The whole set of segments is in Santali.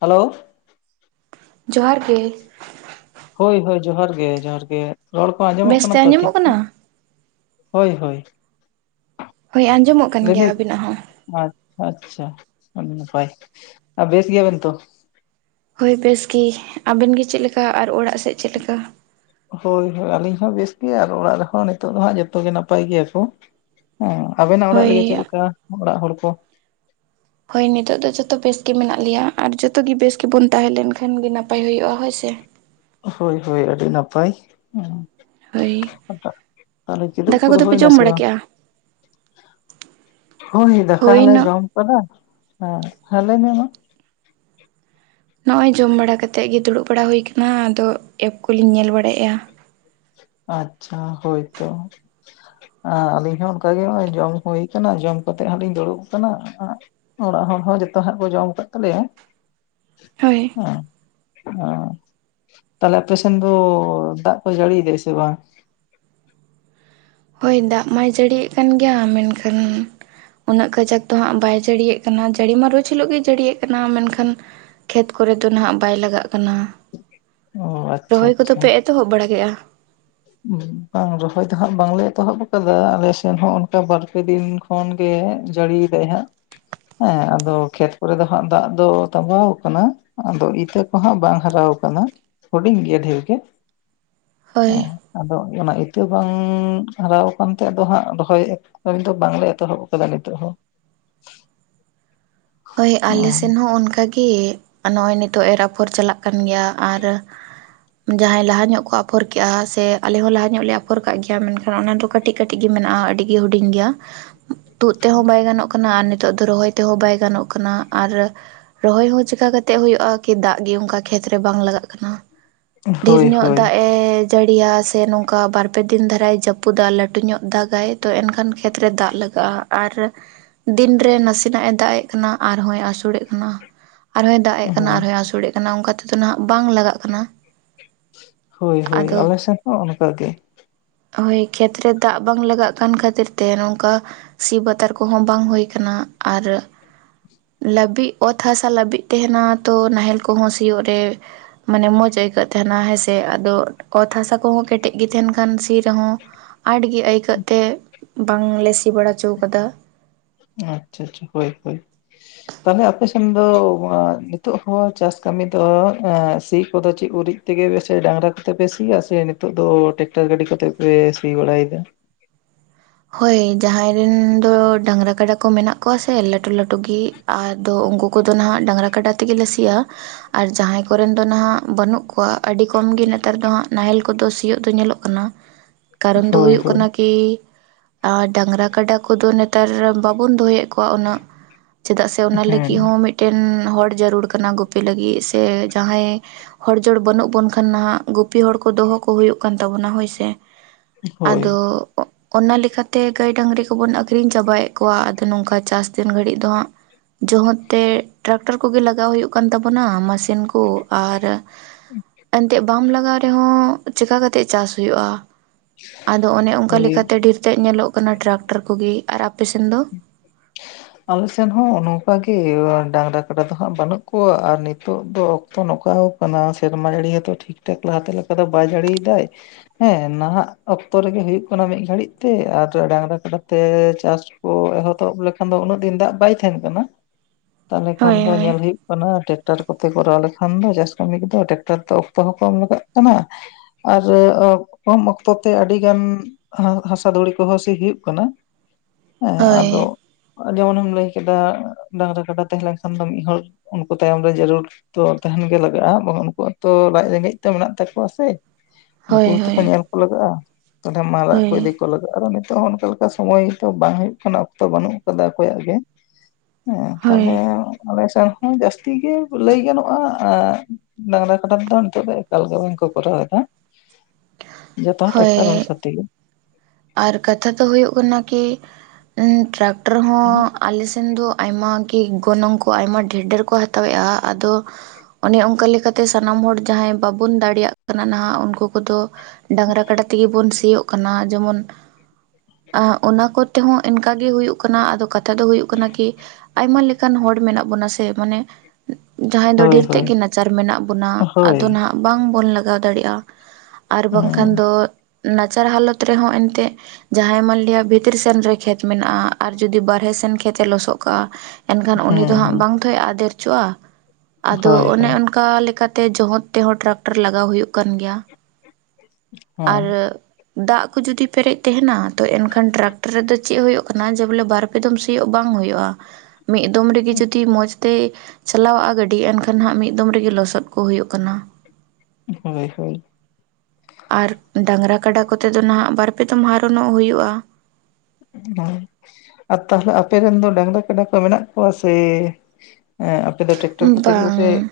ᱦᱮᱞᱳ ᱡᱚᱦᱟᱨ ᱜᱮ ᱦᱳᱭ ᱦᱳᱭ ᱡᱚᱦᱟᱨ ᱜᱮᱮ ᱡᱚᱦᱟᱨ ᱜᱮᱮ ᱨᱚᱲ ᱠᱚ ᱟᱸᱡᱚᱢᱚᱜ ᱵᱮᱥᱛᱮ ᱠᱟᱱᱟ ᱛᱚ ᱴᱷᱤᱠ ᱟᱸᱡᱚᱢᱚᱜ ᱜᱮ ᱠᱟᱱᱟ ᱦᱳᱭ ᱦᱳᱭ ᱦᱳᱭ ᱟᱸᱡᱚᱢᱚᱜ ᱠᱟᱱ ᱜᱮᱭᱟ ᱞᱟᱹᱭᱫᱟᱹᱧ ᱟᱵᱤᱱᱟᱜ ᱦᱚᱸ ᱟᱪᱪᱷᱟ ᱟᱪᱪᱷᱟ ᱟᱹᱰᱤ ᱱᱟᱯᱟᱭ ᱟᱨ ᱵᱮᱥ ᱜᱮᱭᱟᱵᱤᱱ ᱛᱚ ᱦᱳᱭ ᱵᱮᱥ ᱜᱮ ᱟᱵᱮᱱ ᱜᱮ ᱪᱮᱫ ᱞᱮᱠᱟ ᱟᱨ ᱚᱲᱟᱜ ᱥᱮᱫ ᱪᱮᱫ ᱞᱮᱠᱟ ᱦᱳᱭ ᱦᱳᱭ ᱟᱹᱞᱤᱧ ᱦᱚᱸ ᱵᱮᱥ ᱜᱮᱮ ᱟᱨ ᱚᱲᱟᱜ ᱨᱮᱦᱚᱸ ᱱᱤᱛᱚᱜ ᱫᱚ ᱦᱟᱸᱜ ᱡᱚᱛᱚ ᱜᱮ ᱱᱟᱯᱟᱭ ᱜᱮᱭᱟ ᱠᱚ ᱦᱮᱸ ᱟᱵᱮᱱᱟᱜ ᱚᱲᱟᱜ ᱦᱳᱭ ᱨᱮᱜᱮ ᱪᱮᱫ ᱞᱮᱠᱟ ᱚᱲᱟᱜ ᱦᱚᱲ ᱠᱚ ᱦᱳᱭ ᱱᱤᱛᱚᱜᱜ ᱫᱚ ᱡᱚᱛᱚ ᱵᱮᱥ ᱜᱮ ᱢᱮᱱᱟᱜ ᱞᱮᱭᱟ ᱟᱨ ᱡᱚᱛᱚ ᱜᱮ ᱵᱮᱥ ᱜᱮᱵᱚᱱ ᱛᱟᱦᱮᱸ ᱞᱮᱱ ᱠᱷᱟᱱ ᱜᱮ ᱱᱟᱯᱟᱭ ᱦᱩᱭᱩᱜᱼᱟ ᱦᱳᱭ ᱥᱮ ᱦᱳᱭ ᱦᱳᱭ ᱟᱹᱰᱤ ᱱᱟᱯᱟᱭ ᱦᱳᱭ ᱛᱟᱦᱞᱮ ᱪᱮᱫᱩᱵ ᱫᱟᱠᱟ ᱠᱚᱫᱚ ᱯᱮ ᱦᱩᱭ ᱱᱟ ᱡᱚᱢ ᱥᱮ ᱵᱟᱲᱟ ᱵᱟᱝ ᱠᱮᱜᱼᱟ [inaudible] ᱦᱳᱭ ᱫᱟᱠᱟ ᱦᱚᱸᱞᱮ ᱡᱚᱢ ᱠᱟᱫᱟ ᱦᱮᱸ ᱦ ᱞᱟᱹᱭ ᱢᱮ ᱢᱟ ᱱᱚᱜᱼ ᱚᱚᱭ ᱡᱚᱢ ᱵᱟᱲᱟ ᱠᱟᱛᱮᱫ ᱜᱮ ᱫᱩᱲᱩᱵ ᱵᱟᱲᱟ ᱦᱩᱭ ᱟᱠᱟᱱᱟ ᱟᱫᱚ ᱮᱯ ᱠᱚᱞᱤᱧ ᱧᱮᱞ ᱵᱟᱲᱟᱭᱮᱫᱼᱟ ᱟᱪᱪᱷᱟ ᱦᱳᱭᱛᱚ ᱟᱸ ᱟᱹᱞᱤᱧ ᱦᱚᱸ ᱚᱱᱠᱟ ᱜᱮ ᱱᱚᱜ-ᱚᱭ ᱡᱚᱢ ᱦᱚᱭ ᱠᱟᱱᱟ, ᱡᱚᱢ ᱠᱟᱛᱮᱜ ᱦᱟᱸᱜ ᱞᱤᱧ ᱫᱩᱲᱩᱵ ᱠᱟᱱᱟ, ᱦᱟᱸᱜᱼᱼ ᱚᱲᱟᱜ ᱦᱚᱲ ᱦᱚᱸ ᱡᱚᱛᱚ ᱦᱟᱸᱜ ᱠᱚ ᱡᱚᱢ ᱠᱟᱜ ᱛᱟᱞᱮᱭᱟ᱾ ᱦᱳᱭ [unintelligible] ᱛᱟᱦᱞᱮ ᱟᱯᱮᱥᱱ ᱫᱚ ᱫᱟᱜ ᱠᱚ ᱡᱟᱹᱲᱤᱭ ᱫᱟᱭ ᱥᱮ ᱵᱟᱝ ᱦᱳᱭ ᱫᱟᱜ ᱢᱟᱭ ᱡᱟᱹᱲᱤᱭᱮᱫ ᱠᱟᱱ ᱜᱮᱭᱟ ᱢᱮᱱᱠᱷᱟᱱ ᱩᱱᱟᱹᱜ ᱠᱟᱡᱟᱠ ᱫᱚ ᱦᱟᱸᱜ ᱵᱟᱭ ᱡᱟᱹᱲᱤᱭᱮᱜ ᱠᱟᱱᱟ ᱡᱟᱹᱲᱤ ᱢᱟ ᱨᱳᱡᱽ ᱦᱤᱞᱳᱜ ᱜᱮ ᱡᱟᱹᱲᱤᱭᱮᱜ ᱠᱟᱱᱟ ᱢᱮᱱᱠᱷᱟᱱ ᱠᱷᱮᱛ ᱠᱚᱨᱮ ᱫᱚ ᱱᱟᱦᱟᱜ ᱵᱟᱭ ᱞᱟᱜᱟᱜ ᱠᱟᱱᱟ ᱚ ᱟᱪᱪᱷᱟ ᱨᱚᱦᱚᱭ ᱠᱚᱫᱚ ᱟᱪᱪᱷᱟ ᱯᱮ ᱮᱛᱚᱦᱚᱵ ᱵᱟᱲᱟ ᱠᱮᱫᱟ ᱵᱟᱝ ᱨᱚᱦᱚᱭ ᱫᱚ ᱦᱜ ᱵᱟᱝᱞᱮ ᱮᱛᱚᱦᱚᱵ ᱟᱠᱟᱫᱟ ᱟᱞᱮᱥᱮᱱ ᱦᱚᱸ ᱚᱱᱠᱟ ᱵᱟᱨ ᱯᱮ ᱫᱤᱱ ᱯᱷᱳᱱ ᱜᱮ ᱡᱟᱹᱲᱤᱭᱮᱫᱟᱭ ᱦᱟᱸᱜ ᱦᱮᱸ ᱟᱫᱚ ᱠᱷᱮᱛ ᱠᱚᱨᱮ ᱫᱚ ᱦᱜ ᱫᱟᱜ ᱫᱚ ᱛᱟᱸᱵᱟᱣ ᱟᱠᱟᱱᱟ ᱟᱫᱚ ᱤᱛᱟᱹ ᱠᱚᱦᱜ ᱵᱟᱝ ᱦᱟᱨᱟ ᱠᱟᱱᱟ ᱦᱩᱰᱤᱧ ᱜᱮᱭᱟ ᱰᱷᱮᱨ ᱜᱮ ᱦᱳᱭ ᱦᱮᱸ ᱟᱫᱚ ᱚᱱᱟ ᱤᱛᱟᱹ ᱵᱟᱝ ᱦᱟᱨᱟ ᱟᱠᱟᱱ ᱛᱮ ᱟᱫᱚ ᱦᱟᱸᱜ ᱨᱚᱦᱚᱭᱼᱼ ᱠᱟᱹᱢᱤ ᱫᱚ ᱵᱟᱝ ᱞᱮ ᱮᱛᱚᱦᱚᱵ ᱟᱠᱟᱫᱟ ᱱᱤᱛᱚᱜ ᱦᱚᱸ᱾ ᱦᱳᱭ ᱟᱞᱮ ᱥᱮᱱ ᱦᱚᱸ ᱚᱱᱠᱟ ᱜᱤ ᱱᱚᱜ-ᱚᱭ ᱱᱤᱛᱚᱜ ᱮᱨ ᱟᱯᱷᱚᱨ ᱪᱟᱞᱟᱜ ᱠᱟᱱ ᱜᱮᱭᱟ, ᱟᱨᱼᱼ ᱡᱟᱦᱟᱸ ᱞᱟᱦᱟ ᱧᱚᱜ ᱠᱚ ᱟᱯᱷᱚᱨ ᱠᱮᱜ-ᱟ, ᱥᱮ ᱟᱞᱮ ᱦᱚᱸ ᱞᱟᱦᱟ ᱧᱚᱜ ᱞᱮ ᱟᱯᱷᱚᱨ ᱠᱟᱜ ᱜᱮᱭᱟ ᱢᱮᱱ ᱠᱷᱟᱱ ᱚᱱᱟ ᱫᱚᱼᱼ ᱠᱟᱹᱴᱤᱡ ᱠᱟᱹᱴᱤᱡ ᱜᱮ ᱢᱮᱱᱟᱜ-ᱟ ᱟᱹᱰᱤ ᱜᱮ ᱦᱩᱰᱤᱧ ᱜᱮᱭᱟ᱾ [inaudible] ᱛᱩᱫ ᱛᱮᱦᱚᱸ ᱵᱟᱭ ᱜᱟᱱᱚᱜ ᱠᱟᱱᱟ ᱟᱨ ᱱᱤᱛᱚᱜ ᱫᱚ ᱨᱚᱦᱚᱭ ᱛᱮᱦᱚᱸ ᱵᱟᱭ ᱜᱟᱱᱚᱜ ᱠᱟᱱᱟ ᱟᱨᱼᱼ ᱨᱚᱦᱚᱭ ᱦᱚᱸ ᱪᱮᱠᱟ ᱠᱟᱛᱮᱜ ᱦᱚᱭᱚᱜ-ᱟ ᱠᱤ ᱫᱟᱜ ᱜᱮ ᱚᱱᱠᱟ ᱠᱷᱮᱛ ᱨᱮ ᱵᱟᱝ ᱞᱟᱜᱟᱜ ᱠᱟᱱᱟ᱾ ᱰᱷᱤᱨ ᱦᱳᱭ ᱧᱚᱜ ᱦᱳᱭ ᱫᱟᱜ ᱮᱼᱼ ᱡᱟᱹᱲᱤ ᱭᱟ ᱥᱮ ᱱᱚᱝᱠᱟ ᱵᱟᱨ ᱯᱮ ᱫᱤᱱ ᱫᱷᱟᱨᱟᱭ ᱡᱟᱹᱯᱩᱫᱟ ᱞᱟᱹᱴᱩ ᱧᱚᱜ ᱫᱟᱜᱟᱭ ᱛᱚ ᱮᱱᱠᱷᱟᱱ ᱠᱷᱮᱛ ᱨᱮ ᱫᱟᱜ ᱞᱟᱜᱟᱜ-ᱟ᱾ ᱟᱨ ᱫᱤᱱᱨᱮ ᱱᱟᱥᱮ ᱱᱟᱜ ᱮ ᱫᱟᱜ ᱮᱛᱼᱼ ᱠᱟᱱᱟ ᱟᱨ ᱦᱚᱸᱭ ᱟᱥᱩᱲᱮᱜ ᱠᱟᱱᱟ ᱟᱨ ᱦᱚᱸᱭ ᱫᱟᱜ ᱮᱜ ᱠᱟᱱᱟ ᱦᱳᱭ ᱟᱨ ᱦᱚᱸᱭ ᱟᱥᱤᱲᱮᱜ ᱼᱼ ᱠᱟᱱᱟ ᱚᱱᱠᱟ ᱛᱮᱫᱚ ᱱᱟᱦᱟᱸᱜ ᱵᱟᱝ ᱞᱟᱜᱟᱜ ᱠᱟᱱᱟ᱾ ᱦᱳᱭ ᱦᱳᱭ ᱟᱞᱮ ᱥᱮᱱ ᱦᱚᱸ ᱚᱱᱠᱟ ᱜᱮ᱾ ᱦᱚᱭ ᱠᱷᱮᱛ ᱨᱮ ᱫᱟᱜ ᱵᱟᱝ ᱞᱟᱜᱟᱜ ᱠᱟᱱ ᱠᱷᱟᱛᱤᱨ ᱛᱮ ᱱᱚᱝᱠᱟᱼᱼ ᱥᱤ ᱵᱟᱛᱟᱨ ᱠᱚᱦᱚᱸ ᱵᱟᱝ ᱦᱚᱭ ᱠᱟᱱᱟ ᱟᱨᱼᱼ ᱞᱟᱹᱵᱤᱜ ᱚᱛ ᱦᱟᱥᱟ ᱞᱟᱵᱤᱫ ᱛᱟᱦᱮᱸᱱᱟ ᱛᱚ ᱱᱟᱦᱮᱞ ᱠᱚᱦᱚᱸ ᱥᱤᱭᱳᱜ ᱨᱮᱼᱼ ᱢᱟᱱᱮ ᱢᱚᱸᱪ ᱟᱹᱭᱠᱟᱹᱜ ᱛᱮᱦᱮᱱᱟ ᱦᱮᱸ ᱥᱮ? ᱟᱫᱚ ᱚᱛ ᱦᱟᱥᱟ ᱠᱚᱦᱚᱸ ᱠᱮᱴᱮᱡ ᱜᱤ ᱛᱟᱸᱦᱮᱱ ᱠᱷᱟᱱ ᱥᱤ ᱨᱮᱦᱚᱸᱼᱼ ᱟᱸᱴ ᱜᱮ ᱟᱹᱭᱠᱟᱹᱜ ᱛᱮ ᱵᱟᱝ ᱞᱮ ᱥᱤ ᱵᱟᱲᱟ ᱪᱚ ᱠᱟᱫᱟ᱾ ᱟᱪᱪᱷᱟ-ᱟᱪᱷᱟ, ᱦᱳᱭ-ᱦᱳᱭ᱾᱾ ᱛᱟᱞᱦᱮ ᱟᱯᱮ ᱥᱮᱱ ᱫᱚ ᱟᱸ ᱱᱤᱛᱚᱜ ᱦᱚᱸ ᱪᱟᱥ ᱠᱟᱢᱤ ᱫᱚ ᱮᱸ ᱥᱤ ᱠᱚᱫᱚ ᱪᱤᱜ ᱩᱨᱤᱡᱼᱼ ᱛᱮᱜᱮ ᱥᱮ ᱰᱟᱝᱜᱽᱨᱟ ᱠᱚᱛᱮ ᱯᱮ ᱥᱤᱭᱟ ᱥᱮ ᱱᱤᱛᱚᱜ ᱫᱚ ᱴᱮᱠᱴᱟᱨ ᱜᱟᱹᱰᱤ ᱠᱚᱛᱮ ᱯᱮ ᱥᱤ ᱵᱟᱲᱟᱭ ᱫᱟ? ᱦᱳᱭ ᱡᱟᱦᱟᱸᱭ ᱨᱮᱱ ᱫᱚ ᱰᱟᱝᱜᱽᱨᱟ ᱠᱟᱰᱟ ᱠᱚ ᱢᱮᱱᱟᱜ ᱠᱚᱣᱟ ᱥᱮ, ᱞᱟᱹᱴᱩ ᱞᱟᱹᱴᱩ ᱜᱤᱼᱼ ᱟᱫᱚ ᱩᱱᱠᱩ ᱠᱚᱫᱚ ᱱᱟᱦᱟᱸᱜ ᱰᱟᱝᱜᱽᱨᱟ ᱠᱟᱰᱟ ᱛᱮᱜᱮ ᱞᱮ‌ ᱥᱤᱭᱟ᱾ ᱟᱨ ᱡᱟᱦᱟᱸᱭ ᱠᱚᱨ ᱮᱱ ᱫᱚ ᱱᱟᱦᱟᱸᱜ ᱵᱟᱹᱱᱩᱜ ᱠᱚᱣᱟᱼᱼ ᱟᱹᱰᱤ ᱠᱚᱢ ᱜᱮ ᱱᱮᱛᱟᱨ ᱫᱚ ᱦᱟᱸᱜ ᱱᱟᱦᱮᱞ ᱠᱚᱫᱚ ᱥᱤᱭᱟᱜ ᱫᱚ ᱧᱮᱞᱚᱜ ᱠᱟᱱᱟ ᱠᱟᱨᱚᱱ ᱫᱚ ᱦᱳᱭ ᱦᱩᱭᱩᱜ ᱦᱳᱭ ᱠᱟᱱᱟᱼᱼ ᱠᱤᱻ ᱟᱨ ᱰᱟᱝᱨᱟ ᱠᱟᱰᱟ ᱠᱩᱫᱚ ᱱᱮᱛᱟᱨ ᱵᱟᱵᱩᱱ ᱫᱚᱦᱚᱭᱮᱜ ᱠᱚᱣᱟ ᱩᱱᱟᱹᱜ᱾ ᱪᱮᱫᱟᱜ ᱥᱮ ᱚᱱᱟ ᱦᱮᱸ ᱞᱟᱹᱜᱤᱫ ᱦᱚᱸ ᱢᱤᱫᱴᱮᱱ ᱦᱚᱲ ᱡᱟᱹᱨᱩᱲ ᱠᱟᱱᱟ ᱜᱩᱯᱤ ᱞᱟᱹᱜᱤᱫ ᱥᱮ ᱡᱟᱦᱟᱸᱭᱼᱼ ᱦᱚᱲ ᱡᱚᱲ ᱵᱟᱹᱱᱩᱜ ᱵᱚᱱ ᱠᱷᱟᱱ ᱱᱟᱦᱟᱸᱜ ᱜᱩᱯᱤ ᱦᱚᱲ ᱠᱚ ᱫᱚᱦᱚ ᱠᱚ ᱦᱩᱭᱩᱜ ᱠᱟᱱ ᱛᱟᱵᱚᱱᱟ ᱦᱳᱭ ᱥᱮ᱾ ᱦᱳᱭ ᱟᱫᱚ ᱚᱜ ᱚᱱᱟ ᱞᱤᱠᱼᱼ ᱠᱟᱛᱮ ᱜᱟᱹᱭ ᱰᱟᱹᱝᱨᱤ ᱠᱚᱵᱚᱱ ᱟᱹᱠᱷᱨᱤᱧ ᱪᱟᱵᱟᱭᱮᱜ ᱠᱚᱣᱟ, ᱟᱫᱚ ᱱᱚᱝᱠᱟ ᱪᱟᱥ ᱫᱤᱱ ᱜᱷᱟᱹᱲᱤᱡ ᱫᱚ ᱦᱟᱸᱜᱼᱼ ᱡᱚᱦᱚᱸᱛ ᱛᱮ ᱴᱨᱟᱠᱴᱚᱨ ᱠᱚᱜᱮ ᱞᱟᱜᱟᱣ ᱦᱩᱭᱩᱜ ᱠᱟᱱ ᱛᱟᱵᱚᱱᱟ, ᱢᱟᱥᱼᱼ ᱮᱱ ᱠᱩ ᱟᱨ ᱮᱱᱛᱮᱜᱼᱼ ᱵᱟᱢ ᱞᱟᱜᱟᱣ ᱨᱮᱦᱚᱸ ᱪᱮᱠᱟ ᱠᱟᱛᱮ ᱪᱟᱥ ᱦᱩᱭᱩᱜ-ᱟ, ᱟᱫᱚ ᱚᱱᱮ ᱚᱱᱠᱟ ᱦᱳᱭ ᱞᱮᱠᱟ ᱛᱮ ᱰᱷᱤᱨᱼᱼ ᱛᱮᱜ ᱧᱮᱞᱚᱜ ᱠᱟᱱᱟ ᱴᱨᱟᱠᱴᱟᱨ ᱠᱩᱜᱤ, ᱟᱨ ᱟᱯᱮ ᱥᱮᱱ ᱫᱚ? ᱟᱞᱮ ᱥᱮᱱ ᱦᱚᱸ ᱱᱚᱝᱠᱟ ᱜᱮ ᱰᱟᱝᱜᱽᱨᱟ ᱠᱟᱰᱟ ᱫᱚᱦᱟᱸᱜ ᱵᱟᱱᱩᱜ ᱠᱚᱣᱟ, ᱟᱨ ᱱᱤᱛᱚᱜ ᱫᱚᱼᱼ ᱛᱚ ᱱᱚᱝᱠᱟᱣ ᱠᱟᱱᱟ ᱥᱮᱨᱢᱟ ᱡᱟᱲᱤ ᱦᱚᱸ ᱛᱚ ᱴᱷᱤᱠ ᱴᱷᱟᱠ ᱞᱟᱦᱟ ᱛᱮ ᱞᱮᱠᱟ ᱫᱚ ᱵᱟᱭ ᱡᱟᱲᱤᱭ ᱫᱟᱭ᱾ ᱦᱮᱸ ᱱᱟᱦᱟᱜ ᱚᱠᱛᱚ ᱨᱮᱜᱮ ᱦᱩᱭᱩᱜ ᱠᱟᱱᱟ ᱢᱤᱫ ᱜᱷᱟᱹᱲᱤᱡ ᱛᱮ ᱟᱨ ᱰᱟᱝᱨᱟ ᱠᱟᱰᱟ ᱛᱮ ᱪᱟᱥ ᱠᱚ ᱮᱦᱚᱵ ᱯᱚᱛᱚᱵ ᱞᱮᱠᱷᱟᱱ ᱫᱚ ᱩᱱᱟᱹᱜ ᱫᱤᱱ ᱫᱟᱜ ᱵᱟᱭ ᱛᱟᱦᱮᱱ ᱠᱟᱱᱟ ᱾ᱛᱟᱦᱚᱞᱮ ᱠᱷᱟᱱ ᱫᱚ ᱦᱳᱭ ᱧᱮᱞ ᱦᱩᱭᱩᱜ ᱚᱱᱟ ᱴᱨᱮᱠᱴᱟᱨ ᱠᱚᱛᱮ ᱠᱚᱨᱟᱣ ᱞᱮᱠᱷᱟᱱ ᱫᱚ ᱪᱟᱥ ᱠᱟᱹᱢᱤ ᱠᱚᱫᱚ ᱴᱨᱮᱠᱴᱟᱨ ᱫᱚ ᱚᱠᱛᱚ ᱦᱚᱸ ᱠᱚᱢ ᱞᱟᱜᱟᱜ ᱠᱟᱱᱟ᱾ ᱟᱨ ᱚ ᱠᱚᱢ ᱚᱠᱛᱚ ᱛᱮ ᱟᱰᱤ ᱜᱟᱱᱼᱼ ᱦᱟ, ᱦᱟᱥᱟ ᱫᱷᱩᱲᱤ ᱠᱚᱦᱚᱸ ᱥᱮ ᱦᱩᱭᱩᱜ ᱠᱟᱱᱟ, ᱦᱮᱸ ᱦᱳᱭ ᱟᱫᱚᱼᱼ ᱟᱸ ᱡᱮᱢᱚᱱᱮᱢ ᱞᱟᱹᱭ ᱠᱮᱫᱟ ᱰᱟᱝᱨᱟ ᱠᱟᱰᱟ ᱛᱮᱦᱮᱸ ᱞᱮᱱ ᱠᱷᱟᱱ ᱫᱚ ᱢᱤᱫ ᱦᱚᱲ ᱩᱱᱠᱩ ᱛᱟᱭᱚᱢ ᱨᱮ ᱡᱟᱹᱨᱩᱲᱼᱼ ᱛᱚ ᱛᱟᱦᱮᱱ ᱜᱮ ᱞᱟᱜᱟᱜ-ᱟ, ᱵᱟᱝ ᱩᱱᱠᱩ ᱣᱟᱜ ᱛᱚ ᱞᱟᱡ ᱨᱮᱸᱜᱮᱡ ᱛᱚ ᱢᱮᱱᱟᱜ ᱛᱟᱠᱚᱣᱟ ᱥᱮ? ᱩᱱᱠᱩ ᱦᱳᱭ ᱛᱚᱠᱚ ᱦᱳᱭ ᱧᱮᱞ ᱠᱚ ᱞᱟᱜᱟᱜ-ᱟ, ᱛᱟᱦᱚᱞᱮ ᱢᱟᱨᱟᱜ ᱦᱳᱭ ᱠᱚ ᱦᱳᱭ ᱤᱫᱤ ᱠᱚ ᱞᱟᱜᱟᱜ-ᱟ, ᱟᱨ ᱱᱤᱛᱚᱜ ᱦᱚᱸ ᱚᱱᱠᱟ ᱞᱮᱠᱼᱼ ᱚᱱᱠᱟ ᱥᱚᱢᱚᱭ ᱛᱚ ᱵᱟᱝ ᱦᱩᱭᱩᱜ ᱠᱟᱱᱟ ᱚᱠᱛᱚ ᱵᱟᱱᱩᱜ ᱠᱟᱫᱟ ᱚᱠᱚᱭᱟᱜ ᱜᱮ ᱦᱮᱸ ᱦᱳᱭ ᱛᱟᱞᱦᱮᱼᱼ ᱟᱞᱮ ᱥᱮᱱ ᱦᱚᱸ ᱡᱟᱥᱛᱤ ᱜᱮ ᱞᱟᱹᱭ ᱜᱟᱱᱚᱜ-ᱟ ᱟᱸᱜᱼᱼ ᱰᱟᱝᱨᱟ ᱠᱟᱰᱟ ᱛᱮᱫᱚ ᱱᱤᱛᱚᱜ ᱫᱚ ᱮᱠᱟᱞ ᱜᱮ ᱵᱟᱝ ᱠᱚ ᱠᱚᱨᱟᱣᱮᱫᱟ᱾ ᱡᱚᱷᱛᱚ ᱦᱚᱲ ᱴᱮᱠᱴᱟᱨ ᱦᱳᱭ ᱵᱷᱚᱨᱥᱟ ᱛᱮ ᱜᱮ᱾ ᱟᱨ ᱠᱟᱛᱷᱟ ᱫᱚ ᱦᱩᱭᱩᱜ ᱠᱟᱱᱟ ᱠᱤ, ᱩᱸ ᱴᱨᱟᱠᱴᱚᱨ ᱦᱚᱸ ᱟᱞᱮ ᱥᱮᱱ ᱫᱚᱼᱼ ᱟᱭᱢᱟᱜ ᱜᱮ ᱜᱚᱱᱚᱝ ᱠᱚ ᱟᱭᱢᱟ ᱰᱷᱮᱨ ᱰᱷᱮᱨ ᱠᱚ ᱦᱟᱛᱟᱣᱮᱫᱼᱟ, ᱟᱫᱚ ᱚᱱᱮ ᱚᱝᱠᱟ ᱞᱮᱠᱟᱛᱮ ᱥᱟᱱᱟᱢ ᱦᱚᱲ ᱡᱟᱦᱟᱸᱭ ᱵᱟᱵᱚᱱ ᱫᱟᱲᱮᱭᱟᱜ ᱠᱟᱱᱟ ᱱᱟᱦᱟᱜ ᱩᱱᱠᱩ ᱠᱚᱫᱚ᱾ ᱰᱟᱝᱨᱟ ᱠᱟᱰᱟ ᱛᱮᱜᱮ ᱵᱚᱱ ᱥᱤᱭᱳᱜ ᱠᱟᱱᱟ, ᱡᱮᱢᱚᱱ ᱟᱹᱜ ᱚᱱᱟ ᱠᱚᱛᱮ ᱦᱚᱸ ᱚᱱᱠᱟ ᱜᱮ ᱦᱩᱭᱩᱜ ᱠᱟᱱᱟ ᱟᱫᱚ ᱠᱟᱛᱷᱟ ᱫᱚ ᱦᱩᱭᱩᱜ ᱠᱟᱱᱟ ᱠᱤ ᱟᱭᱢᱟ ᱞᱮᱠᱟᱱ ᱦᱚᱲ ᱢᱮᱱᱟᱜ ᱵᱚᱱᱟ ᱥᱮ ᱢᱟᱱᱮ ᱡᱟᱦᱟᱸᱭ ᱫᱚ ᱦᱳᱭ ᱰᱷᱮᱨ ᱛᱮᱜ ᱦᱳᱭ ᱜᱮ ᱱᱟᱪᱟᱨ ᱢᱮᱱᱟᱜ ᱵᱚᱱᱟ᱾ ᱦᱳᱭ ᱟᱫᱚ ᱱᱟᱦᱟᱜ ᱵᱟᱝ ᱵᱚᱱ ᱞᱟᱜᱟᱣ ᱫᱟᱲᱮᱭᱟᱜᱼᱟ ᱟᱨ ᱵᱟᱝᱠᱷᱟᱱ ᱦᱩᱸ ᱫᱚ ᱱᱟᱪᱟᱨ ᱦᱟᱞᱚᱛ ᱨᱮᱦᱚᱸ ᱛᱮ ᱡᱟᱦᱟᱸᱭ ᱢᱟᱱᱞᱤᱭᱟ ᱵᱷᱤᱛᱤᱨ ᱥᱮᱱ ᱨᱮ ᱠᱷᱮᱛ ᱢᱮᱱᱟᱜᱼᱟ᱿ ᱟᱨ ᱡᱩᱫᱤ ᱵᱟᱦᱨᱮ ᱥᱮᱱ ᱠᱷᱮᱛᱮ ᱞᱚᱥᱚᱜ ᱠᱟᱜᱼᱟ᱾ ᱮᱱᱠᱷᱟᱱ ᱩᱱᱤ ᱦᱩᱸ ᱫᱚ ᱦᱟᱸᱜ ᱦᱩᱸ ᱵᱟᱝ ᱛᱚ ᱟᱫᱮᱨᱪᱚᱜᱼᱟ᱾ ᱟᱫᱚ ᱦᱳᱭ ᱚᱱᱮ ᱦᱳᱭ ᱚᱱ ᱚᱱᱠᱟ ᱞᱮᱠᱟᱛᱮ ᱡᱚᱦᱚᱫ ᱛᱮᱦᱚᱸ ᱴᱨᱟᱠᱴᱟᱨ ᱞᱟᱜᱟᱣ ᱦᱩᱭᱩᱜ ᱠᱟᱱ ᱜᱮᱭᱟ᱾ ᱦᱮᱸ ᱟᱨ ᱫᱟᱜ ᱠᱚ ᱡᱩᱫᱤ ᱯᱮᱨᱮᱡ ᱛᱮᱦᱮᱱᱟ, ᱛᱚ ᱮᱱᱠᱷᱟᱱ ᱴᱨᱟᱠᱴᱟᱨ ᱨᱮᱫᱚ ᱪᱮᱫ ᱦᱩᱭᱩᱜ ᱠᱟᱱᱟ ᱡᱟᱵ ᱵᱚᱞᱮ ᱵᱟᱨ ᱫᱚᱢ ᱥᱤᱭᱳᱜ ᱵᱟᱝ ᱦᱩᱭᱩᱜᱼᱟ᱾ [inaudible] ᱢᱤᱫ ᱫᱚᱢ ᱨᱮᱜᱮ ᱡᱩᱫᱤ ᱢᱚᱡᱽ ᱛᱮᱭ ᱪᱟᱞᱟᱜᱼᱟ ᱜᱟᱹᱰᱤ ᱮᱱᱠᱷᱟᱱ ᱦᱟᱸᱜ ᱢᱤᱫ ᱫᱚᱢ ᱨᱮᱜᱮ ᱞᱚᱥᱚᱫ ᱠᱚ ᱦᱩᱭᱩᱜ ᱠᱟᱱᱟ᱾ ᱦᱳᱭ ᱦᱳᱭ ᱟᱨ ᱰᱟᱝᱨᱟ ᱠᱟᱰᱟ ᱠᱚᱛᱮ ᱫᱚ ᱱᱟᱦᱟᱜ ᱵᱟᱨ ᱯᱮ ᱫᱚᱢ ᱦᱟᱭᱨᱚᱱᱚᱜ ᱦᱩᱭᱩᱜᱼᱟ᱾ ᱟᱨ ᱛᱟᱦᱞᱮ ᱟᱯᱮ ᱨᱮᱱ ᱫᱚ ᱰᱟᱝᱨᱟ ᱠᱟᱰᱟ ᱠᱚ ᱢᱮᱱᱟᱜ ᱠᱚᱣᱟ ᱥᱮ ᱮᱸ ᱟᱯᱮ ᱫᱚ ᱴᱷᱮ ᱵᱟᱝ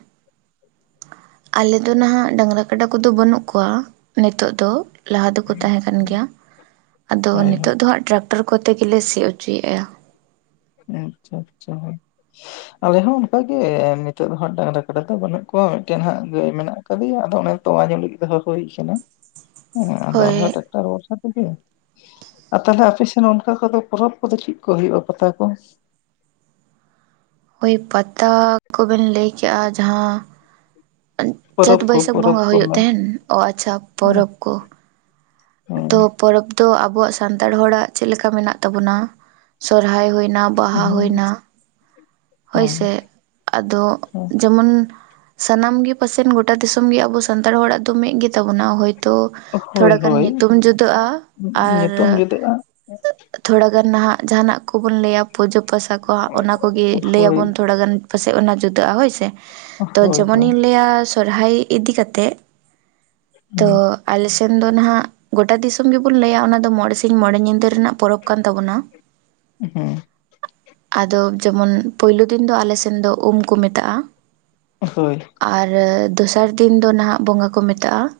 ᱟᱞᱮ ᱫᱚ ᱱᱟᱦᱟᱜ ᱰᱟᱝᱨᱟ ᱠᱟᱰᱟ ᱠᱚᱫᱚ ᱵᱟᱹᱱᱩᱜ ᱠᱚᱣᱟ᱾ ᱱᱤᱛᱳᱜ ᱫᱚ, ᱞᱟᱦᱟ ᱫᱚᱠᱚ ᱛᱟᱦᱮᱸ ᱠᱟᱱ ᱜᱮᱭᱟ᱾ ᱟᱫᱚ ᱦᱳᱭ ᱦᱳᱭ ᱱᱤᱛᱚᱜ ᱫᱚ ᱦᱟᱸᱜ ᱴᱨᱟᱠᱴᱟᱨ ᱠᱚᱛᱮ ᱜᱮᱞᱮ ᱥᱤ ᱚᱪᱚᱭᱮᱜᱼᱟ᱾ ᱟᱪᱷᱟ ᱟᱪᱷᱟ ᱦᱚᱭ ᱟᱞᱮ ᱦᱚᱸ ᱚᱱᱠᱟᱜ ᱜᱮ ᱱᱤᱛᱳᱜ ᱫᱚ ᱦᱟᱸᱜ ᱰᱟᱝᱨᱟ ᱠᱟᱰᱟ ᱫᱚ ᱵᱟᱹᱱᱩᱜ ᱠᱚᱣᱟ, ᱢᱤᱫᱴᱮᱱ ᱦᱟᱸᱜ ᱜᱟᱹᱭ ᱢᱮᱱᱟᱜ ᱠᱟᱫᱮᱭᱟ ᱟᱫᱚ ᱚᱱᱮ ᱛᱳᱣᱟ ᱧᱩ ᱞᱟᱹᱜᱤᱫ ᱫᱚᱦᱚ ᱦᱩᱭ ᱠᱟᱱᱟᱹ ᱟᱫᱚ ᱦᱳᱭ ᱟᱞᱮᱦᱚᱸ ᱴᱨᱟᱠᱴᱟᱨ ᱵᱷᱚᱨᱥᱟ ᱟᱨ ᱛᱟᱦᱚᱞᱮ ᱟᱯᱮᱥᱮᱱ ᱚᱱᱠᱟ ᱠᱚᱫᱚ ᱯᱚᱨᱚᱵᱽ ᱠᱚᱫᱚ ᱪᱮᱫ ᱠᱚ ᱦᱩᱭᱩᱜᱼᱟ ᱯᱟᱛᱟ ᱠᱚ? ᱳᱭ ᱯᱟᱛᱟ ᱠᱚᱵᱮᱱ ᱞᱟᱹᱭ ᱠᱮᱜᱼᱟ ᱡᱟᱦᱟᱸ ᱪᱟᱹᱛ ᱯᱚᱨᱚᱵᱽ ᱠᱚ ᱵᱟᱹᱭᱥᱟᱹᱠᱷ ᱯᱚᱨᱚᱵᱽ ᱵᱚᱸᱜᱟ ᱠᱚ ᱦᱩᱭᱩᱜ ᱢᱮᱱ ᱛᱟᱦᱮᱱ, ᱚᱹ ᱟᱪᱷᱟ ᱯᱚᱨᱚᱵᱽ ᱠᱚ ᱛᱚ ᱯᱚᱨᱚᱵᱽ ᱫᱚ ᱟᱵᱚᱣᱟᱜ ᱥᱟᱱᱛᱟᱲ ᱦᱚᱲᱟᱜ ᱪᱮᱫ ᱞᱮᱠᱟ ᱢᱮᱱᱟᱜ ᱛᱟᱵᱚᱱᱟ᱾ ᱥᱚᱨᱦᱟᱭ ᱦᱩᱭ ᱦᱮᱸ ᱦᱳᱭ ᱥᱮ, ᱟᱫᱚ ᱡᱮᱢᱚᱱ ᱥᱟᱱᱟᱢ ᱜᱮ ᱯᱟᱥᱮᱱ ᱜᱚᱴᱟ ᱫᱤᱥᱚᱢ ᱜᱮ ᱟᱵᱚ ᱥᱟᱱᱛᱟᱲ ᱦᱚᱲᱟᱜ ᱫᱚ ᱢᱤᱫ ᱜᱮᱛᱟᱵᱚᱱᱟ᱾ ᱦᱳᱭ ᱛᱚ ᱦᱳᱭ ᱛᱷᱚᱲᱟᱜᱟᱱ ᱦᱳᱭ ᱧᱤᱛᱩᱢ ᱡᱩᱫᱟᱹᱜᱼᱟ᱾ ᱟᱨ ᱧᱩᱛᱩᱢ ᱡᱩᱫᱟᱹᱜᱼᱟ ᱛᱷᱚᱲᱟ ᱜᱟᱱ ᱱᱟᱦᱟᱜ ᱡᱟᱦᱟᱱᱟᱜ ᱠᱚᱵᱚᱱ ᱞᱟᱹᱭᱟ ᱯᱩᱡᱟᱹ ᱯᱟᱥᱟ ᱠᱚ ᱚᱱᱟ ᱠᱚᱜᱮ ᱞᱟᱹᱭ ᱦᱳᱭ ᱟᱵᱚᱱ ᱛᱷᱚᱲᱟ ᱜᱟᱱ ᱯᱟᱥᱮᱡ ᱚᱱᱟ ᱡᱩᱫᱟᱹᱜᱼᱟ ᱦᱳᱭᱥᱮ᱾ ᱦᱳᱭ ᱛᱚ ᱦᱳᱭ ᱡᱮᱢᱚᱱᱤᱧ ᱞᱟᱹᱭᱟ ᱥᱚᱨᱦᱚᱨᱟᱭ ᱤᱫᱤ ᱠᱟᱛᱮ ᱛᱚ ᱦᱩᱸ ᱟᱞᱮᱥᱮᱱ ᱫᱚ ᱱᱟᱦᱟᱜ ᱜᱚᱴᱟ ᱫᱤᱥᱚᱢ ᱜᱮᱵᱩᱱ ᱞᱟᱹᱭᱟ ᱚᱱᱟ ᱫᱚ ᱢᱚᱬᱮ ᱥᱤᱧ ᱢᱚᱬᱮ ᱧᱤᱫᱟᱹ ᱨᱮᱱᱟᱜ ᱯᱚᱨᱚᱵᱽ ᱠᱟᱱ ᱛᱟᱵᱚᱱᱟ ᱦᱮᱸ ᱟᱫᱚ ᱡᱮᱢᱚᱱ ᱯᱳᱭᱞᱳ ᱫᱤᱱ ᱫᱚ ᱟᱞᱮ ᱥᱮᱱ ᱫᱚ ᱩᱢ ᱠᱚ ᱢᱮᱛᱟᱜᱼᱟ᱾ ᱦᱳᱭ ᱟᱨ ᱫᱚᱥᱟᱨ ᱫᱤᱱ ᱫᱚ ᱱᱟᱦᱟᱜ ᱵᱚᱸᱜᱟ ᱠᱚ ᱢᱮᱛᱟᱜᱼᱟ᱾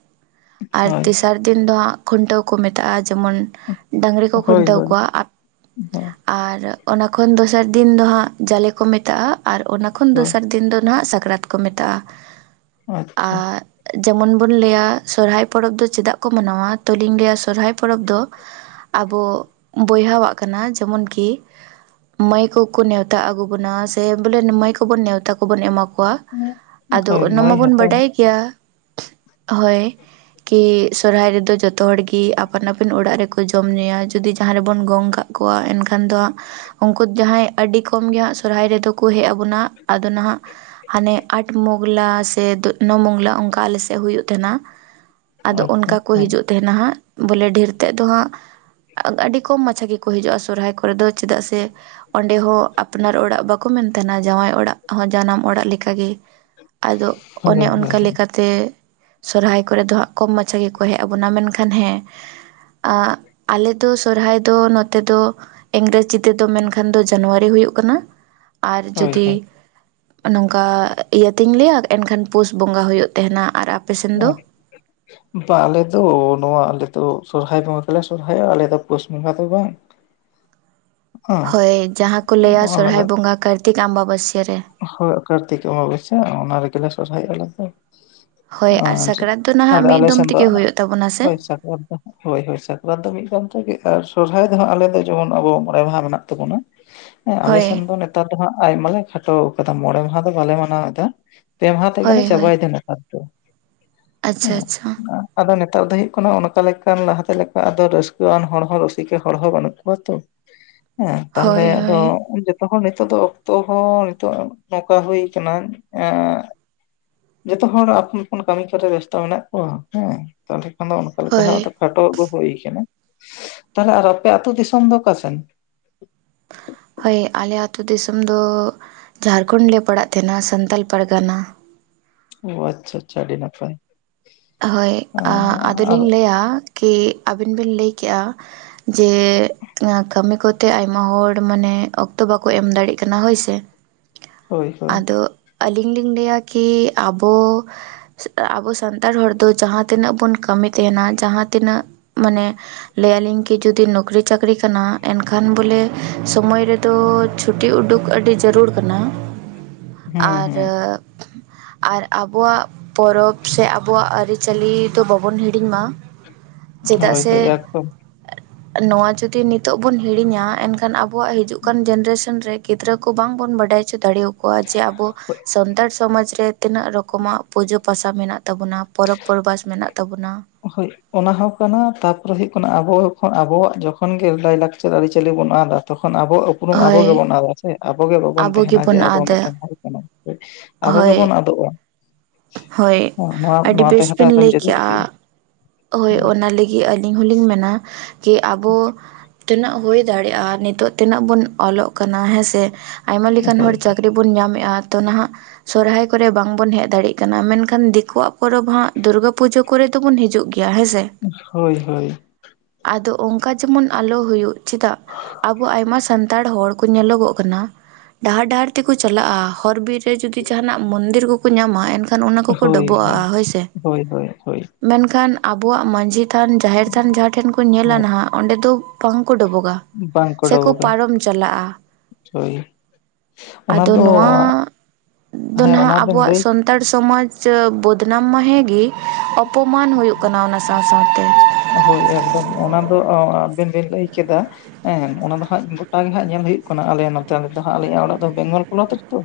ᱟᱨ ᱦᱳᱭ ᱛᱮᱥᱟᱨ ᱫᱤᱱ ᱫᱚ ᱦᱟᱸᱜ ᱠᱷᱩᱱᱴᱟᱹᱣ ᱠᱚ ᱢᱮᱛᱟᱜᱼᱟ ᱡᱮᱢᱚᱱ ᱰᱟᱝᱨᱤ ᱠᱚ ᱦᱳᱭ ᱠᱷᱩᱱᱴᱟᱹᱣ ᱦᱳᱭ ᱠᱚᱣᱟ᱾ ᱦᱳᱭ ᱟᱨ ᱚᱱᱟ ᱠᱷᱚᱱ ᱫᱚ ᱥᱟᱨ ᱫᱤᱱ ᱫᱚ ᱦᱟᱸᱜ ᱡᱟᱞᱮ ᱠᱚ ᱢᱮᱛᱟᱜᱼᱟ᱾ ᱟᱨ ᱚᱱᱟ ᱠᱷᱚᱱ ᱫᱚ ᱦᱳᱭ ᱥᱟᱨ ᱫᱤᱱ ᱫᱚ ᱱᱟᱦᱟᱜ ᱥᱟᱠᱨᱟᱛ ᱠᱚ ᱢᱮᱛᱟᱜᱼᱟ᱾ ᱟᱪᱪᱷᱟ ᱟᱨ ᱡᱮᱢᱚᱱ ᱵᱚᱱ ᱞᱟᱹᱭᱟ ᱥᱚᱨᱦᱟᱭ ᱯᱚᱨᱚᱵᱽ ᱫᱚ ᱪᱮᱫᱟᱜ ᱠᱚ ᱢᱟᱱᱟᱣᱟ ᱛᱳᱞᱤᱧ ᱞᱟᱹᱭᱟ ᱥᱚᱨᱦᱟᱭ ᱯᱚᱨᱚᱵᱽ ᱫᱚ ᱟᱵᱚ ᱵᱚᱭᱦᱟᱣᱟᱜ ᱠᱟᱱᱟ ᱡᱮᱢᱚᱱᱠᱤ᱾ ᱢᱟᱹᱭ ᱠᱚᱠᱚ ᱱᱮᱛᱟ ᱛᱟᱜ ᱟᱜᱩ ᱵᱚᱱᱟ ᱥᱮ ᱵᱚᱞᱮ ᱢᱟᱹᱭ ᱠᱚᱵᱚᱱ ᱱᱮᱣᱛᱟ ᱠᱚᱵᱚᱱ ᱮᱢᱟ ᱠᱚᱣ ᱠᱚᱣᱟ, ᱟᱫᱚ ᱦᱳᱭ ᱚᱱᱟ ᱢᱟᱹᱭ ᱢᱟᱵᱚᱱ ᱦᱟᱛᱟᱣ ᱵᱟᱰᱟᱭ ᱜᱮᱭᱟ᱾ ᱦᱳᱭ ᱠᱤ ᱥᱚᱦᱚᱨᱟᱭ ᱨᱮᱫᱚ ᱡᱚᱛᱚ ᱦᱚᱲ ᱜᱤ ᱟᱯᱟᱱ ᱟᱹᱯᱤᱱ ᱚᱲᱟᱜ ᱨᱮᱠᱚ ᱡᱚᱢ ᱧᱩᱭᱟ ᱡᱩᱫᱤ ᱡᱟᱦᱟᱸ ᱨᱮᱵᱚᱱ ᱜᱚᱝ ᱠᱟᱜ-ᱟ ᱮᱱᱠᱷᱟᱱ ᱫᱚ ᱦᱟᱸᱜ ᱩᱱᱠᱩ ᱡᱟᱦᱟᱸᱭ ᱟᱹᱰᱤ ᱠᱚᱢ ᱜᱮ ᱦᱟᱸᱜ ᱥᱚᱦᱚᱨᱟᱭ ᱨᱮᱫᱚ ᱠᱚ ᱦᱮᱡ ᱟᱵᱚᱱᱟ ᱟᱫᱚ ᱱᱟᱦᱟᱜ ᱦᱟᱱᱮ ᱟᱴ ᱢᱜᱞᱟ ᱥᱮ ᱱᱚ ᱢᱚᱜᱞᱟ ᱚᱱᱠᱟ ᱟᱞᱮ ᱥᱮᱫ ᱦᱩᱭᱩᱜ ᱛᱟᱦᱮᱱᱟ ᱟᱫᱚ ᱟᱪᱪᱷᱟ ᱚᱱᱠᱟ ᱠᱚ ᱦᱳᱭ ᱦᱤᱡᱩᱜ ᱛᱟᱦᱮᱱᱟ ᱦᱟᱸᱜ ᱵᱚᱞᱮ ᱰᱷᱮᱨ ᱛᱮᱫ ᱫᱚ ᱦᱟᱸᱜ ᱟᱹᱰᱤ ᱠᱚᱢ ᱢᱟᱪᱷᱟ ᱜᱮᱠᱚ ᱦᱤᱡᱩᱜ-ᱟ ᱥᱚᱨᱦᱟᱭ ᱠᱚᱨᱮ ᱫᱚ ᱪᱮᱫᱟᱜ ᱥᱮ ᱚᱸᱰᱮ ᱦᱚᱸ ᱟᱯᱱᱟᱨ ᱚᱲᱟᱜ ᱵᱟᱠᱚ ᱢᱮᱱ ᱛᱟᱦᱮᱱᱟ ᱡᱟᱶᱟᱭ ᱚᱲᱟᱜ ᱦᱚᱸ ᱡᱟᱱᱟᱢ ᱚᱲᱟᱜ ᱞᱮᱠᱟᱜᱮ ᱟᱫᱚ ᱚᱱᱮ ᱦᱳᱭ ᱦᱳᱭ ᱚᱱᱠᱟ ᱞᱮᱠᱟᱛᱮ ᱛᱮ ᱥᱚᱨᱦᱟᱭ ᱠᱚᱨᱮ ᱫᱚ ᱦᱟᱸᱜ ᱠᱚᱢ ᱢᱟᱪᱷᱟ ᱜᱮᱠᱚ ᱦᱮᱡ ᱟᱵᱚᱱᱟ ᱢᱮᱱᱠᱷᱟᱱ ᱦᱮᱸ ᱟᱸ ᱟᱞᱮᱫ ᱫᱚ ᱥᱚᱨᱦᱟᱭ ᱫᱚ ᱱᱚᱛᱮ ᱫᱚ ᱤᱝᱨᱮᱡᱤ ᱛᱮᱫᱚ ᱢᱮᱱᱠᱷᱟᱱ ᱫᱚ ᱡᱟᱱᱩᱣᱟᱨᱤ ᱦᱩᱭᱩᱜ ᱠᱟᱱᱟ ᱟᱨ ᱦᱳᱭ ᱡᱩᱫᱤ ᱦᱳᱭ ᱱᱚᱝᱠᱟ ᱤᱭᱟᱹᱛᱤᱧ ᱞᱟᱹᱭᱟ ᱮᱱᱠᱷᱟᱱ ᱯᱩᱥ ᱵᱚᱸᱜᱟ ᱦᱩᱭᱩᱜ ᱛᱟᱦᱮᱱᱟ ᱟᱨ ᱟᱯᱮ ᱦ ᱥᱮᱱ ᱫᱚ [unintelligible] ᱵᱟᱝ ᱟᱞᱮᱚ ᱱᱚᱣᱟ ᱟᱞᱮᱚ ᱥᱚᱨᱦᱟᱭ ᱵᱚᱸᱜᱟ ᱜᱮᱞᱮ ᱥᱚᱨᱚᱦᱟᱭᱚᱜ ᱟᱞᱮ ᱫᱚ ᱯᱩᱥ ᱵᱚᱸᱜᱟ ᱫᱚ ᱵᱟᱝ [inaudible] ᱦᱮᱸ ᱦᱳᱭ ᱡᱟᱦᱟᱸ ᱠᱚ ᱞᱟᱹᱭᱟ ᱚᱱᱟ ᱥᱚᱨᱦᱟᱭ ᱫᱚ ᱵᱚᱸᱜᱟ ᱠᱟᱨᱛᱤᱠ ᱟᱢᱵᱟᱵᱟᱹᱥᱭᱟᱹ ᱨᱮ ᱦᱳᱭ ᱠᱟᱨᱛᱤᱠ ᱟᱵᱟᱵᱟᱥᱤᱭᱟ ᱚᱱᱟ ᱨᱮᱜᱮ ᱞᱮ ᱥᱚᱨᱚᱦᱟᱭᱚᱜ-ᱟ ᱟᱞᱮᱞ ᱫᱚ ᱦᱳᱭ ᱟᱨ ᱚᱪᱷᱟ ᱥᱟᱠᱨᱟᱛ ᱫᱚ ᱱᱟᱦᱟᱜ ᱟᱞᱮ ᱢᱤᱫ ᱫᱚᱢ ᱟᱞᱮᱥᱮᱫ ᱫᱚ ᱛᱮᱜᱮ ᱦᱩᱭᱩᱜ ᱛᱟᱵᱚᱱᱟ ᱥᱮ ᱦᱭ ᱦᱳᱭ ᱦᱳᱭ ᱥᱟᱠᱨᱟᱛ ᱫᱚ ᱢᱤᱫ ᱜᱟᱨ ᱛᱮᱜᱮ ᱟᱨ ᱥᱚᱨᱦᱟᱭ ᱫᱚᱦᱸᱟᱜ ᱟᱞᱮ ᱫᱚ ᱡᱮᱢᱚᱱ ᱟᱵᱚ ᱢᱚᱬᱮ ᱢᱟᱦᱟ ᱢᱮᱱᱟᱜ ᱛᱟᱵᱚᱱᱟ ᱦᱮᱸ ᱟᱞᱮ ᱦᱳᱭ ᱥᱮᱱ ᱫᱚ ᱱᱮᱛᱟᱨ ᱫᱚ ᱦᱟᱸᱜ ᱟᱭᱢᱟ ᱞᱮ ᱠᱷᱟᱴᱚ ᱠᱟᱫᱟ ᱢᱚᱬᱮ ᱢᱟᱦᱟ ᱫᱚ ᱵᱟᱞᱮ ᱢᱟᱱᱟᱣ ᱮᱫᱟ ᱯᱮ ᱢᱟᱦᱟ ᱛᱮᱜᱮᱞᱮ ᱦᱳᱭ ᱪᱟᱵᱟᱭ ᱮᱫᱟ ᱱᱚᱛᱮᱫᱚ ᱫᱚ ᱦᱮᱸ ᱟᱪᱷᱟ ᱟᱪᱷᱟ ᱟᱫᱚ ᱱᱮᱛᱟᱨ ᱫᱚ ᱦᱳᱭᱳᱜ ᱠᱟᱱᱟ ᱚᱱᱠᱟ ᱟᱫ ᱞᱮᱠᱟᱱ ᱞᱟᱦᱟᱛᱮ ᱞᱮᱠᱟ ᱟᱫᱚ ᱨᱟᱥᱠᱟᱹ ᱟᱱ ᱦᱚᱲ ᱦᱚᱸᱚᱸ ᱨᱩᱥᱤᱠ ᱦᱚᱲ ᱦᱚᱸᱚᱸ ᱵᱟᱹᱱᱩᱜ ᱠᱚᱣᱟ ᱛᱚ ᱦᱮᱸ ᱛᱟᱦᱞᱮ ᱦᱳᱭ ᱟᱫᱚ ᱦᱳᱭ ᱡᱚᱛᱚ ᱦᱚᱲ ᱱᱤᱛᱳᱜ ᱫᱚ ᱚᱠᱛᱚ ᱦᱚᱸ ᱱᱤᱛᱚᱜ ᱱᱚᱝᱠᱟ ᱦᱩᱭᱩ ᱟᱠᱟᱱᱟ ᱮ ᱡᱚᱛᱚ ᱦᱚᱲ ᱟᱯᱚᱱ ᱟᱯᱚᱱ ᱠᱟᱹᱢᱤ ᱠᱚᱨᱮ ᱵᱮᱥᱛᱚ ᱢᱮᱱᱟᱜ ᱠᱚᱣᱟ ᱦᱮᱸ ᱛᱟᱦᱚᱞᱮ ᱠᱷᱟᱱ ᱫᱚ ᱚᱱᱠᱟ ᱞᱮᱠᱟ ᱦ ᱦᱳᱭ ᱠᱷᱟᱴᱚ ᱟᱜᱩ ᱦᱩᱭᱠᱱᱟᱹ ᱛᱟᱦᱮᱞᱮ ᱟᱨ ᱟᱯᱮ ᱟᱛᱳ ᱫᱤᱥᱚᱢ ᱫᱚ ᱚᱠᱟ ᱥᱮᱱ? ᱦᱳᱭ ᱟᱞᱮ ᱟᱛᱳ ᱫᱤᱥᱚᱢ ᱫᱚ ᱡᱷᱟᱨᱠᱷᱚᱸᱰ ᱞᱮ ᱯᱟᱲᱟᱜ ᱛᱟᱦᱮᱱᱟ ᱥᱟᱱᱛᱟᱞ ᱯᱟᱨᱜᱟᱱᱟ ᱚ ᱟᱪᱷᱟ ᱟᱪᱷᱟ ᱟᱹᱰᱤ ᱱᱟᱯᱟᱭ ᱦᱳᱭ ᱟᱨ ᱟᱫᱚᱞᱤᱧ ᱞᱟᱹᱭᱟ ᱠᱤ ᱟᱹᱵᱤᱱ ᱵᱮᱤᱱ ᱞᱟᱹᱭ ᱠᱮᱜ-ᱟ ᱡᱮ ᱠᱟᱹᱢᱤ ᱠᱚᱛᱮ ᱟᱭᱢᱟ ᱦᱚᱲ ᱢᱟᱱᱮ ᱚᱠᱛᱚ ᱵᱟᱠᱚ ᱮᱢ ᱫᱟᱲᱮᱜ ᱠᱟᱱᱟ ᱦᱳᱭᱥᱮ ᱦᱳᱭ ᱦᱳᱭ ᱟᱫᱚ ᱟᱞᱤᱧ ᱞᱤᱧ ᱞᱟᱹᱭᱟ ᱠᱤ ᱟᱵᱚ ᱟᱵᱚ ᱥᱟᱱ ᱱᱮᱛᱟᱲ ᱦᱚᱲ ᱫᱚ ᱡᱟᱦᱟᱸ ᱛᱤᱱᱟᱹᱜ ᱵᱚᱱ ᱠᱟᱹᱢᱤ ᱛᱟᱦᱮᱱᱟ ᱡᱟᱦᱟᱸ ᱛᱤᱱᱟᱹᱜ ᱢᱟᱱᱮ ᱞᱟᱹᱭ ᱟᱹᱞᱤᱧ ᱠᱤ ᱡᱩᱫᱤ ᱱᱚᱠᱨᱤ-ᱪᱟᱹᱠᱨᱤ ᱠᱟᱱᱟ ᱮᱱᱠᱷᱟᱱ ᱵᱚᱞᱮ ᱥᱚᱢᱚᱭ ᱨᱮ ᱛᱚ ᱪᱷᱩᱴᱤ ᱩᱰᱩᱠ ᱟᱹᱰᱤ ᱡᱟᱹᱨᱩᱲ ᱠᱟᱱᱟ [inaudible] ᱟᱨ ᱦᱩᱸ ᱟᱨ ᱟᱵᱚᱣᱟᱜ ᱯᱚᱨᱚᱵᱽ ᱥᱮ ᱟᱚ ᱟᱵᱚᱣᱟᱜ ᱟᱹᱨᱤᱪᱟᱹᱞᱤ ᱫᱚ ᱵᱟᱵᱚᱱ ᱦᱤᱲᱤᱧ ᱢᱟ ᱪᱮᱫᱟᱜ ᱥᱮ ᱦᱮ [inaudible] ᱱᱚᱣᱟ ᱡᱩᱫᱤ ᱱᱤᱛᱚᱜ ᱵᱚᱱ ᱦᱤᱲᱤᱧᱟ ᱮᱱᱠᱷᱟᱱ ᱟᱵᱚᱣᱟᱜ ᱦᱤᱡᱩᱜ ᱠᱟᱱ ᱡᱮᱱᱟᱨᱮᱥᱚᱱ ᱨᱮ ᱜᱤᱫᱽᱨᱟᱹ ᱵᱟᱝᱵᱚᱱ ᱵᱟᱰᱟᱭ ᱦᱚᱚ ᱫᱟᱲᱮ ᱟᱠᱚᱣᱟ ᱡᱮ ᱟᱵᱚ ᱥᱟᱱᱛᱟᱲ ᱥᱚᱢᱟᱡᱽ ᱨᱮ ᱛᱤᱱᱟᱹᱜ ᱨᱚᱠᱚᱢᱟᱜ ᱯᱩᱡᱟᱹ ᱯᱟᱥᱟ ᱢᱮᱱᱟᱜ ᱛᱟᱵᱚᱱᱟᱹ ᱛᱟᱵᱚᱱᱟ ᱯᱚᱨᱚᱵᱽ ᱯᱚᱨᱵᱷᱟᱥ ᱢᱮᱱᱟᱜ ᱛᱟᱵᱚᱱᱟ ᱦᱳᱭ ᱚᱱᱟ ᱦᱚᱸ ᱠᱟᱱᱟ ᱛᱟᱯᱚᱨᱮ ᱦᱳᱭᱜ ᱠᱟᱱᱟ ᱟᱵᱚᱱ ᱟᱵᱚᱣᱟᱜ ᱡᱚᱠᱷᱚᱱ ᱜᱤ ᱞᱟᱭᱞᱟᱠᱪᱟᱨ ᱟᱹᱨᱤᱪᱟᱹᱞᱤ ᱵᱚᱱ ᱟᱫᱟ ᱛᱚᱠᱷᱚᱱ ᱟᱵᱚᱣᱟᱜ ᱩᱯᱨᱩᱢ ᱟᱵᱚ ᱦᱳᱭ ᱜᱮᱵᱚᱱ ᱟᱫ-ᱟ ᱥᱮ ᱟᱵᱚᱜ ᱜᱮ ᱵᱟᱵᱚᱱ ᱟᱵᱚ ᱛᱟᱦᱮᱱᱟ ᱡᱮ ᱜᱮᱵᱚᱱ ᱟᱵᱚ ᱟᱫᱟ ᱢᱤᱫᱴᱮᱱ ᱦᱚᱲ ᱠᱟᱱᱟ ᱟᱵᱚ ᱦᱳᱭ ᱜᱮᱵᱚᱱ ᱟᱫᱚᱜᱟ-ᱟ ᱦᱳᱭ ᱟᱹᱰᱤ ᱱᱚᱣᱟ ᱵᱮᱥ ᱛᱟᱦᱮᱸ ᱫᱚ ᱵᱤᱱ ᱮᱠᱫᱚᱢ ᱞᱟᱹᱭ ᱡᱟᱹᱨᱩᱲ ᱠᱮᱜᱼᱟ ᱜᱮᱭᱟ ᱦᱳᱭ ᱚᱱᱟ ᱞᱟᱹᱜᱤᱫ ᱟᱹᱞᱤᱧ ᱦᱚᱸᱞᱤᱧ ᱢᱮᱱᱟ ᱡᱮ ᱟᱵᱚ ᱛᱤᱱᱟᱹᱜ ᱦᱩᱭ ᱫᱟᱲᱮᱜᱼᱟ ᱱᱤᱛᱚᱜ ᱛᱤᱱᱟᱹᱜ ᱵᱚᱱ ᱚᱞᱚᱜ ᱠᱟᱱᱟ ᱦᱮᱸᱥᱮ ᱟᱭᱢᱟ ᱞᱮᱠᱟᱱ ᱦᱚᱲ ᱪᱟᱠ ᱪᱟᱹᱠᱨᱤ ᱵᱚᱱ ᱧᱟᱢᱮᱜᱼᱟ ᱛᱚ ᱱᱟᱦᱟᱜ ᱥᱚᱨᱦᱟᱭ ᱠᱚᱨᱮ ᱵᱟᱝ ᱵᱚᱱ ᱦᱮᱡ ᱫᱟᱲᱮᱜ ᱠᱟᱱᱟ ᱢᱮᱱᱠᱷᱟᱱ ᱫᱤᱠᱩᱣᱟᱜ ᱯᱚᱨᱚᱵᱽ ᱦᱟᱸᱜ ᱫᱩᱨᱜᱟᱹ ᱯᱩᱡᱟᱹ ᱠᱚᱨᱮ ᱫᱚᱵᱚᱱ ᱦᱤᱡᱩᱜ ᱜᱮᱭᱟ ᱜᱮᱭᱟ ᱦᱮᱸ ᱥᱮ ᱦᱳᱭ ᱦᱳᱭ ᱟᱫᱚ ᱚᱝᱠᱟ ᱡᱮᱢᱚᱱ ᱟᱞᱚ ᱦᱩᱭᱩᱜ ᱪᱮᱫᱟᱜ ᱟᱵᱚ ᱟᱭᱢᱟ ᱥᱟᱱᱛᱟᱲ ᱦᱚᱲ ᱠᱚ ᱧᱮᱞᱚᱜᱚᱜ ᱠᱟᱱᱟ ᱰᱟᱦᱟᱨ ᱰᱟᱦᱟᱨ ᱛᱮᱠᱚ ᱪᱟᱞᱟᱜᱼᱟ ᱦᱚᱨ ᱵᱤᱨ ᱨᱮ ᱡᱩᱫᱤ ᱡᱟᱸᱦᱟᱱᱼᱟᱜ ᱢᱚᱱᱫᱤᱨ ᱠᱚᱠᱚ ᱧᱟᱢᱟ ᱮᱱᱠᱷᱟᱱ ᱠᱷᱟᱱ ᱚᱱᱟ ᱠᱚᱠᱚ ᱦᱳᱭ ᱰᱚᱵᱚᱜ ᱟᱜᱼᱟ ᱦᱳᱭ ᱥᱮ ᱦᱳᱭ ᱦᱳᱭ ᱦᱳᱭ ᱢᱮᱱᱠᱷᱟᱱ ᱟᱵᱚᱣᱟᱜ ᱢᱟᱹᱡᱷᱤ ᱛᱷᱟᱱ ᱡᱟᱦᱮᱨ ᱛᱷᱟᱱ ᱡᱟᱦᱟᱸ ᱴᱷᱮᱱ ᱠᱚ ᱧᱮᱞᱟ ᱱᱟᱦᱟᱜ ᱚᱸᱰᱮ ᱫᱚ ᱵᱟᱝ ᱠᱚ ᱰᱚᱵᱚᱜᱟ ᱵᱟᱝᱠᱚ ᱥᱮᱠᱚ ᱰᱚᱵᱚᱜᱟ ᱯᱟᱨᱚᱢ ᱪᱟᱞᱟᱜᱼᱟ ᱦᱳᱭ ᱚᱱᱟ ᱟᱫᱚ ᱫᱚ ᱱᱚᱣᱟ ᱫᱚ ᱦᱮᱸ ᱚᱱᱟ ᱱᱟᱦᱜ ᱵᱮᱱ ᱟᱵᱚᱣᱟᱜ ᱞᱟᱹᱭ ᱥᱚᱱ ᱥᱟᱱᱛᱟᱲ ᱥᱚᱢᱟᱡᱽ ᱵᱚᱫᱱᱟᱢ ᱢᱟ ᱦᱮᱸ ᱜᱮ ᱚᱯᱚᱢᱟᱱ ᱦᱩᱭᱩᱜ ᱠᱟᱱᱟ ᱚᱱᱟ ᱥᱟᱶ ᱥᱟᱶ ᱛᱮ ᱦᱳᱭ ᱮᱠᱫᱚᱢ ᱚᱱᱟ ᱫᱚ ᱟᱵᱤᱱ ᱵᱤᱱ ᱞᱟᱹᱭ ᱠᱮᱫᱟ ᱦᱮᱸ ᱚᱱᱟ ᱫᱚ ᱦᱟᱸᱜ ᱜᱚᱴᱟ ᱜᱮ ᱦᱟᱸᱜ ᱧᱮᱞ ᱦᱩᱭᱩᱜ ᱠᱟᱱᱟ ᱟᱞᱮ ᱱᱚᱛᱮ ᱨᱮᱫᱚ ᱦᱟᱸᱜ ᱟᱞᱤᱧᱟᱜ ᱚᱲᱟᱜ ᱫᱚ ᱵᱮᱝᱜᱚᱞ ᱯᱚᱱᱚᱛ ᱨᱮᱛᱚ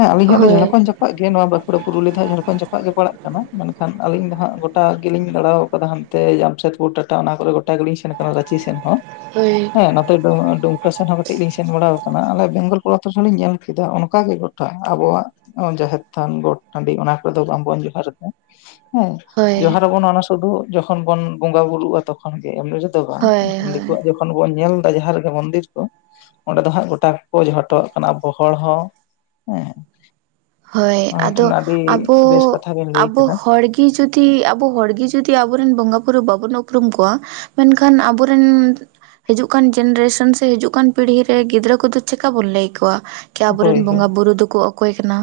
ᱦᱮᱸ ᱟᱞᱤᱧᱟᱜ ᱦᱳᱭ ᱡᱷᱟᱲᱠᱚᱱ ᱡᱟᱯᱟᱜ ᱜᱮ ᱱᱚᱣᱟ ᱵᱟᱸᱠᱩᱲᱟ ᱯᱩᱨᱩᱞᱤᱭᱟᱹ ᱫᱚ ᱦᱟᱸᱜ ᱡᱷᱟᱲᱠᱚᱱ ᱡᱚᱯᱟᱜ ᱜᱮ ᱯᱟᱲᱟᱜ ᱠᱟᱱᱟ ᱢᱮᱱᱠᱷᱟᱱ ᱟᱞᱤᱧ ᱫᱚ ᱦᱟᱸᱜ ᱜᱚᱴᱟ ᱜᱮᱞᱤᱧ ᱫᱟᱸᱲᱟᱣ ᱠᱟᱫᱟ ᱦᱟᱱᱛᱮ ᱡᱟᱢᱥᱮᱫᱯᱩᱨ ᱴᱟᱴᱟ ᱚᱱᱟ ᱠᱚᱨᱮ ᱜᱚᱴᱟ ᱜᱮᱞᱤᱧ ᱥᱮᱱ ᱟᱠᱟᱱᱟ ᱨᱟᱸᱪᱤ ᱥᱮᱱ ᱦᱚᱸ ᱦᱳᱭ ᱦᱮᱸ ᱱᱚᱛᱮ ᱫᱩ ᱰᱩᱢᱠᱟ ᱥᱮᱱ ᱦᱚᱸ ᱠᱟᱹᱴᱤᱡ ᱞᱤᱧ ᱥᱮᱱ ᱵᱟᱲᱟ ᱟᱠᱟᱱᱟ ᱟᱞᱮ ᱵᱮᱝᱜᱚᱞ ᱯᱚᱱᱚᱛ ᱨᱮᱦᱚᱸ ᱞᱤᱧ ᱧᱮᱞ ᱠᱮᱫᱟ ᱚᱱᱠᱟ ᱜᱮ ᱟᱵᱚᱣᱟᱜ ᱡᱟᱦᱮᱨ ᱛᱷᱟᱱ ᱜᱚᱴ ᱴᱟᱸᱰᱤ ᱚᱱᱟ ᱠᱚᱨᱮ ᱫᱚ ᱵᱟᱝ ᱵᱚᱱ ᱡᱚᱦᱟᱨ ᱮᱫᱟ ᱦᱮᱸ ᱦᱳᱭ ᱡᱚᱦᱟᱨ ᱟᱵᱚᱱ ᱚᱱᱟ ᱥᱩᱫᱩ ᱡᱚᱠᱷᱚᱱ ᱵᱚᱱ ᱵᱚᱸᱜᱟ ᱵᱩᱨᱩᱜᱼᱟ ᱛᱚᱠᱷᱚᱱ ᱜᱮ, ᱮᱢᱱᱤ ᱨᱮᱫᱚ ᱫᱚ ᱵᱟᱝ ᱦᱳᱭ [unintelligible] ᱦᱳᱭ ᱫᱤᱠᱩᱣᱟᱜ ᱜᱮ ᱡᱚᱠᱷᱚᱱ ᱵᱚᱱ ᱧᱮᱞᱫᱟ ᱡᱟᱦᱟᱸ ᱨᱮᱜᱮ ᱢᱚᱱᱫᱤᱨ ᱠᱚ ᱚᱸᱰᱮ ᱫᱚ ᱦᱟᱸᱜ ᱜᱚᱴᱟ ᱜᱮᱠᱚ ᱡᱚᱦᱟᱨ ᱡᱚᱴᱚ ᱠᱟᱜ ᱠᱟᱱᱟ ᱟᱵᱚ ᱦᱚᱲ ᱦᱚᱸ ᱦᱮᱸ ᱦᱳᱭ ᱚᱱᱟ ᱟᱫᱚ ᱢᱤᱫᱴᱮᱱ ᱟᱹᱰᱤ ᱟᱵᱚ ᱵᱮᱥ ᱠᱟᱛᱷᱟ ᱵᱮᱱ ᱞᱟᱹᱭ ᱟᱵᱚ ᱠᱮᱫᱟ ᱦᱚᱲ ᱜᱮ ᱡᱩᱫᱤ ᱟᱵᱚ ᱦᱚᱲ ᱜᱤ ᱡᱩᱫᱤ ᱟᱵᱚ ᱨᱮᱱ ᱵᱚᱸᱜᱟ ᱵᱩᱨᱩ ᱵᱟᱵᱚᱱ ᱩᱯᱨᱩᱢ ᱠᱚᱣᱟ ᱢᱮᱱᱠᱷᱟᱱ ᱟᱵᱚᱨ ᱨᱮᱱ ᱦᱤᱡᱩᱜ ᱠᱟᱱ ᱡᱮᱱᱨᱮᱥᱚᱱ ᱥᱮ ᱦᱤᱡᱩᱜ ᱠᱟᱱ ᱯᱤᱲᱦᱤ ᱨᱮ ᱜᱤᱫᱽᱨᱟᱹ ᱠᱚᱫᱚ ᱪᱮᱠᱟ ᱵᱚᱱ ᱞᱟᱹᱭ ᱟᱠᱚᱣᱟ ᱠᱤ ᱟᱵᱚ ᱨᱮᱱ ᱦᱳᱭ ᱦᱳᱭ ᱵᱚᱸᱜᱟ ᱵᱩᱨᱩ ᱫᱚᱠᱚ ᱚᱠᱚᱭ ᱠᱟᱱᱟ